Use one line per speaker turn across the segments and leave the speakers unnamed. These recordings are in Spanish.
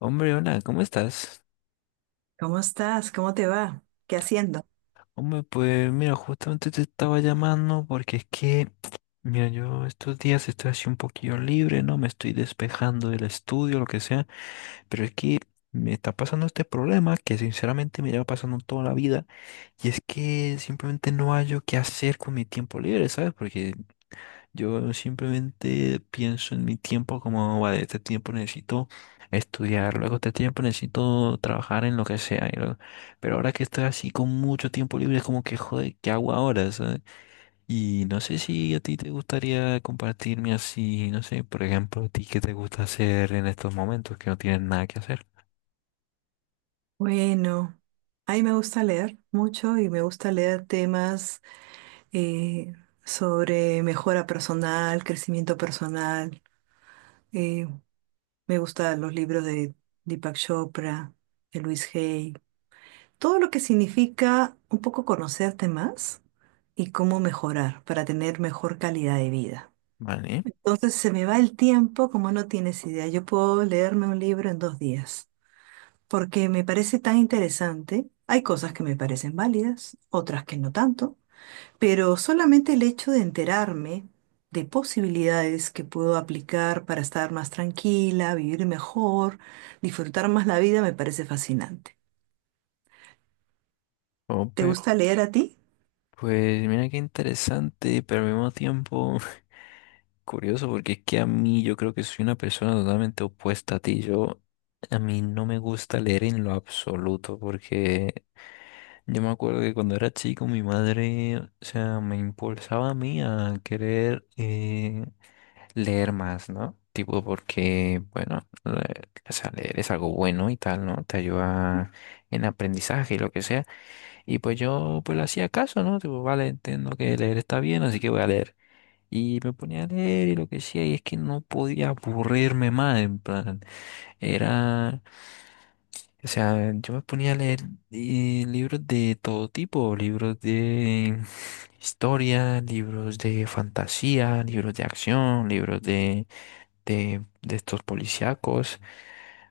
Hombre, hola, ¿cómo estás?
¿Cómo estás? ¿Cómo te va? ¿Qué haciendo?
Hombre, pues mira, justamente te estaba llamando porque es que, mira, yo estos días estoy así un poquillo libre, ¿no? Me estoy despejando del estudio, lo que sea, pero es que me está pasando este problema que sinceramente me lleva pasando toda la vida y es que simplemente no hallo qué hacer con mi tiempo libre, ¿sabes? Porque yo simplemente pienso en mi tiempo como, vale, este tiempo necesito estudiar, luego este tiempo necesito trabajar en lo que sea pero ahora que estoy así con mucho tiempo libre, es como que, joder, ¿qué hago ahora? ¿Sabes? Y no sé si a ti te gustaría compartirme así, no sé, por ejemplo, a ti qué te gusta hacer en estos momentos que no tienes nada que hacer.
Bueno, a mí me gusta leer mucho y me gusta leer temas eh, sobre mejora personal, crecimiento personal. Eh, me gustan los libros de Deepak Chopra, de Luis Hay, todo lo que significa un poco conocerte más y cómo mejorar para tener mejor calidad de vida.
Vale.
Entonces se me va el tiempo como no tienes idea. Yo puedo leerme un libro en 2 días, porque me parece tan interesante. Hay cosas que me parecen válidas, otras que no tanto, pero solamente el hecho de enterarme de posibilidades que puedo aplicar para estar más tranquila, vivir mejor, disfrutar más la vida, me parece fascinante. ¿Te
Ope,
gusta leer a ti?
pues mira qué interesante, pero al mismo tiempo... Curioso, porque es que a mí yo creo que soy una persona totalmente opuesta a ti. Yo, a mí no me gusta leer en lo absoluto, porque yo me acuerdo que cuando era chico mi madre, o sea, me impulsaba a mí a querer leer más, ¿no? Tipo porque, bueno, o sea, leer es algo bueno y tal, ¿no? Te ayuda en aprendizaje y lo que sea. Y pues yo pues le hacía caso, ¿no? Tipo, vale, entiendo que leer está bien, así que voy a leer. Y me ponía a leer y lo que decía, y es que no podía aburrirme más, en plan, era, o sea, yo me ponía a leer libros de todo tipo, libros de historia, libros de fantasía, libros de acción, libros de estos policíacos,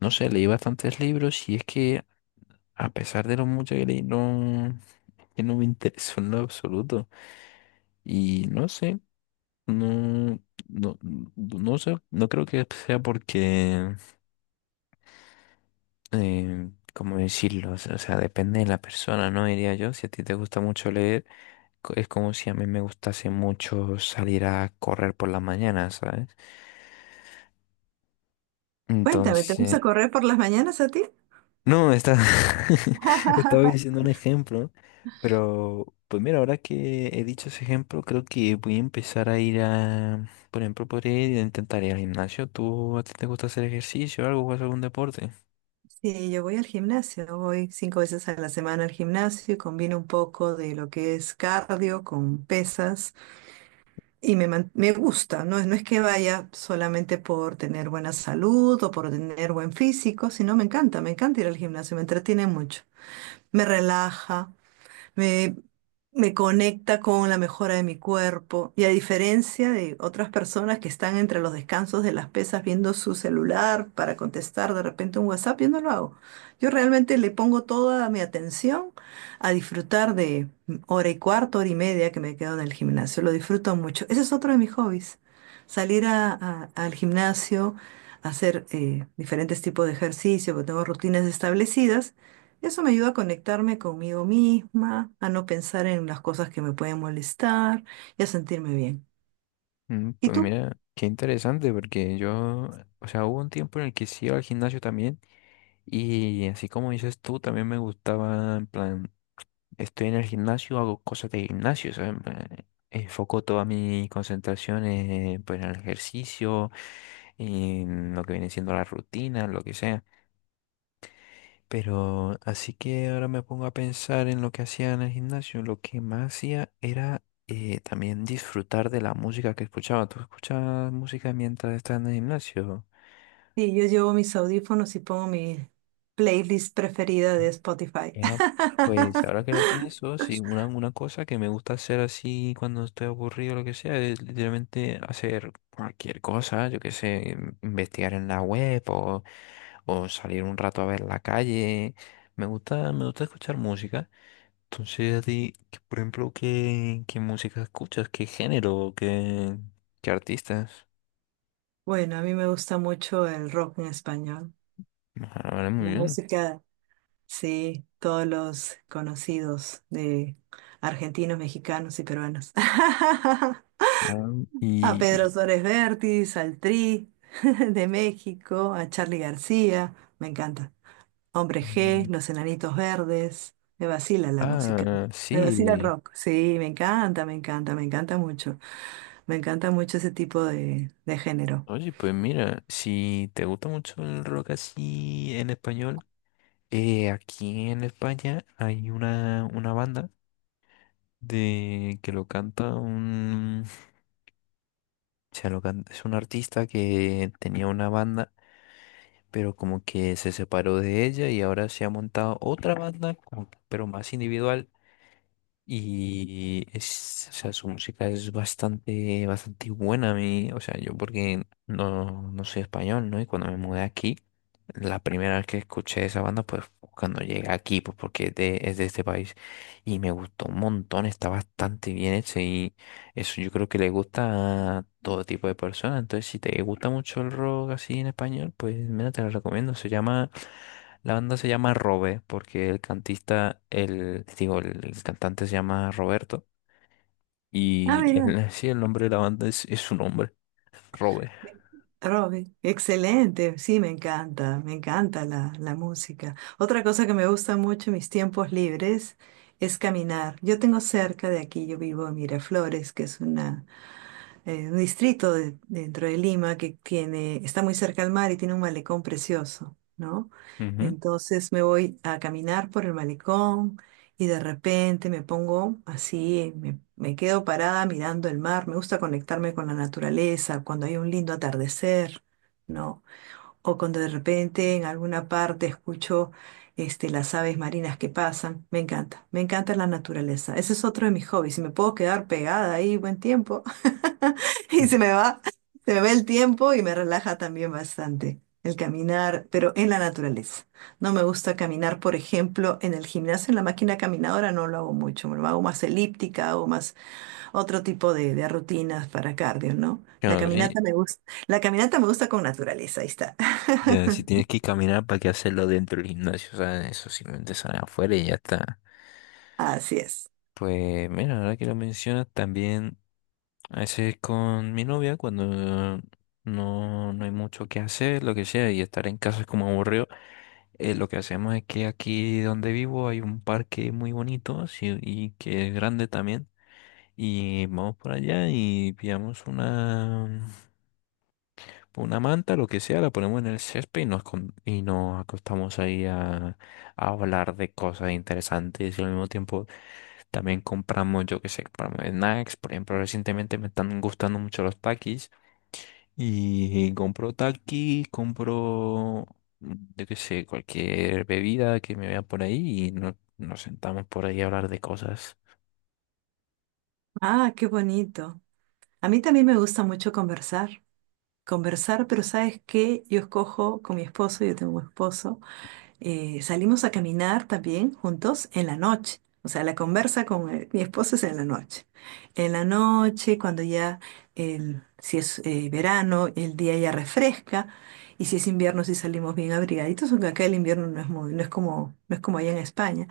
no sé, leí bastantes libros y es que a pesar de lo mucho que leí, no, que no me interesó en lo absoluto, y no sé. No, no, no sé, no creo que sea porque, ¿cómo decirlo? O sea, depende de la persona, ¿no? Diría yo, si a ti te gusta mucho leer, es como si a mí me gustase mucho salir a correr por la mañana, ¿sabes?
Cuéntame, ¿te
Entonces,
gusta correr por las mañanas a ti?
no, está, estaba diciendo un ejemplo, pero pues mira, ahora que he dicho ese ejemplo, creo que voy a empezar a ir a, por ejemplo, podría ir a intentar ir al gimnasio. ¿Tú a ti te gusta hacer ejercicio o algo? ¿Juegas algún deporte?
Sí, yo voy al gimnasio, voy 5 veces a la semana al gimnasio y combino un poco de lo que es cardio con pesas. Y me gusta, no es que vaya solamente por tener buena salud o por tener buen físico, sino me encanta ir al gimnasio, me entretiene mucho, me relaja, me, me conecta con la mejora de mi cuerpo. Y a diferencia de otras personas que están entre los descansos de las pesas viendo su celular para contestar de repente un WhatsApp, yo no lo hago. Yo realmente le pongo toda mi atención a disfrutar de hora y cuarto, hora y media que me quedo en el gimnasio. Lo disfruto mucho. Ese es otro de mis hobbies. Salir al gimnasio, hacer diferentes tipos de ejercicio, porque tengo rutinas establecidas, eso me ayuda a conectarme conmigo misma, a no pensar en las cosas que me pueden molestar y a sentirme bien.
Mm,
¿Y
pues
tú?
mira, qué interesante, porque yo, o sea, hubo un tiempo en el que sí iba al gimnasio también, y así como dices tú, también me gustaba, en plan, estoy en el gimnasio, hago cosas de gimnasio, o en plan, enfoco toda mi concentración en, pues, en el ejercicio, en lo que viene siendo la rutina, lo que sea. Pero así que ahora me pongo a pensar en lo que hacía en el gimnasio. Lo que más hacía era también disfrutar de la música que escuchaba. ¿Tú escuchabas música mientras estás en el gimnasio?
Sí, yo llevo mis audífonos y pongo mi playlist preferida de
Eh,
Spotify.
Era, pues ahora que lo pienso, sí, una cosa que me gusta hacer así cuando estoy aburrido o lo que sea, es literalmente hacer cualquier cosa, yo qué sé, investigar en la web o salir un rato a ver la calle. Me gusta escuchar música. Entonces, a ti, que, por ejemplo, ¿qué música escuchas? ¿Qué género? ¿Qué artistas?
Bueno, a mí me gusta mucho el rock en español,
Ah, vale, muy
la
bien.
música, sí, todos los conocidos de argentinos, mexicanos y peruanos.
Ah,
A
y,
Pedro
y-
Suárez Vértiz, al Tri de México, a Charly García, me encanta. Hombre G,
mm,
Los Enanitos Verdes, me vacila la música,
ah,
me vacila el
sí.
rock, sí, me encanta, me encanta, me encanta mucho ese tipo de género.
Oye, pues mira, si te gusta mucho el rock así en español, aquí en España hay una banda de que lo canta un, o sea, lo canta, es un artista que tenía una banda pero como que se separó de ella y ahora se ha montado otra banda, como que- pero más individual. Y es, o sea, su música es bastante buena a mí. O sea, yo porque no, no soy español, ¿no? Y cuando me mudé aquí, la primera vez que escuché esa banda, pues cuando llegué aquí, pues porque es de este país. Y me gustó un montón, está bastante bien hecho, eso yo creo que le gusta a todo tipo de personas. Entonces, si te gusta mucho el rock así en español, pues mira, te lo recomiendo. Se llama, la banda se llama Robe, porque el cantista, el, digo, el cantante se llama Roberto.
Ah,
Y
mira,
el, sí, el nombre de la banda es su nombre, Robe.
Robbie, excelente, sí, me encanta la música. Otra cosa que me gusta mucho en mis tiempos libres es caminar. Yo tengo cerca de aquí, yo vivo en Miraflores, que es una un dentro de Lima que tiene, está muy cerca al mar y tiene un malecón precioso, ¿no?
Ujú,
Entonces me voy a caminar por el malecón y de repente me pongo así, me quedo parada mirando el mar, me gusta conectarme con la naturaleza, cuando hay un lindo atardecer, ¿no? O cuando de repente en alguna parte escucho este, las aves marinas que pasan. Me encanta la naturaleza. Ese es otro de mis hobbies. Si me puedo quedar pegada ahí buen tiempo y
ujú.
se me va el tiempo y me relaja también bastante. El caminar, pero en la naturaleza. No me gusta caminar, por ejemplo, en el gimnasio, en la máquina caminadora no lo hago mucho, me lo hago más elíptica, hago más otro tipo de rutinas para cardio, ¿no? La
Claro, sí.
caminata me gusta, la caminata me gusta con naturaleza, ahí está.
Ya, si tienes que caminar, ¿para qué hacerlo dentro del gimnasio? O sea, eso simplemente sale afuera y ya está.
Así es.
Pues mira, ahora que lo mencionas, también. A veces con mi novia, cuando no, no hay mucho que hacer, lo que sea, y estar en casa es como aburrido, lo que hacemos es que aquí donde vivo hay un parque muy bonito sí, y que es grande también. Y vamos por allá y pillamos una manta, lo que sea, la ponemos en el césped y y nos acostamos ahí a hablar de cosas interesantes y al mismo tiempo también compramos, yo qué sé, compramos snacks. Por ejemplo, recientemente me están gustando mucho los Takis y compro takis compro, mm, yo qué sé, cualquier bebida que me vea por ahí y nos sentamos por ahí a hablar de cosas.
Ah, qué bonito. A mí también me gusta mucho conversar, conversar, pero ¿sabes qué? Yo escojo con mi esposo, yo tengo un esposo. Salimos a caminar también juntos en la noche. O sea, la conversa con mi esposo es en la noche. En la noche, cuando ya, si es verano, el día ya refresca. Y si es invierno, si salimos bien abrigaditos, aunque acá el invierno no es como, no es como allá en España.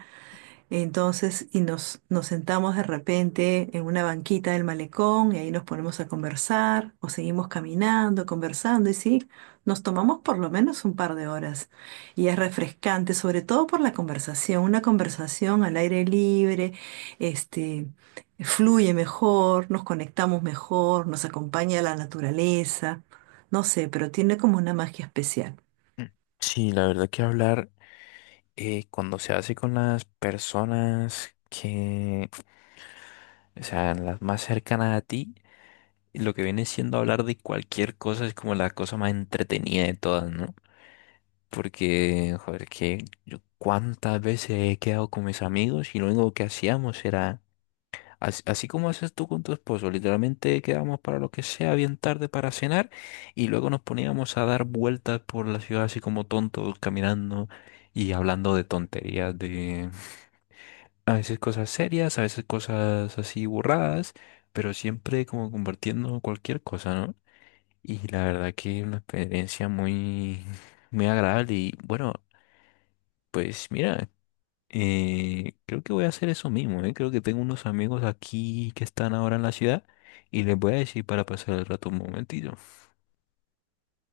Entonces, nos sentamos de repente en una banquita del malecón y ahí nos ponemos a conversar o seguimos caminando, conversando y sí, nos tomamos por lo menos un par de horas. Y es refrescante, sobre todo por la conversación, una conversación al aire libre, este, fluye mejor, nos conectamos mejor, nos acompaña la naturaleza, no sé, pero tiene como una magia especial.
Mm. Sí, la verdad que hablar cuando se hace con las personas que, o sea, las más cercanas a ti, lo que viene siendo hablar de cualquier cosa es como la cosa más entretenida de todas, ¿no? Porque, joder, que yo cuántas veces he quedado con mis amigos y lo único que hacíamos era así, así como haces tú con tu esposo, literalmente quedábamos para lo que sea bien tarde para cenar y luego nos poníamos a dar vueltas por la ciudad así como tontos, caminando y hablando de tonterías, de a veces cosas serias, a veces cosas así burradas, pero siempre como compartiendo cualquier cosa, ¿no? Y la verdad que es una experiencia muy agradable y bueno, pues mira. Creo que voy a hacer eso mismo, ¿eh? Creo que tengo unos amigos aquí que están ahora en la ciudad y les voy a decir para pasar el rato un momentito.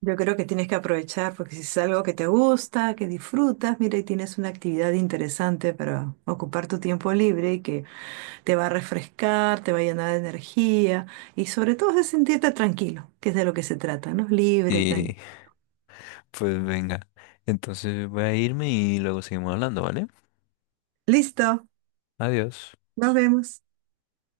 Yo creo que tienes que aprovechar porque si es algo que te gusta, que disfrutas, mira, y tienes una actividad interesante para ocupar tu tiempo libre y que te va a refrescar, te va a llenar de energía y sobre todo de sentirte tranquilo, que es de lo que se trata, ¿no? Libre,
Y
tranquilo.
pues venga, entonces voy a irme y luego seguimos hablando, ¿vale?
Listo,
Adiós.
nos vemos.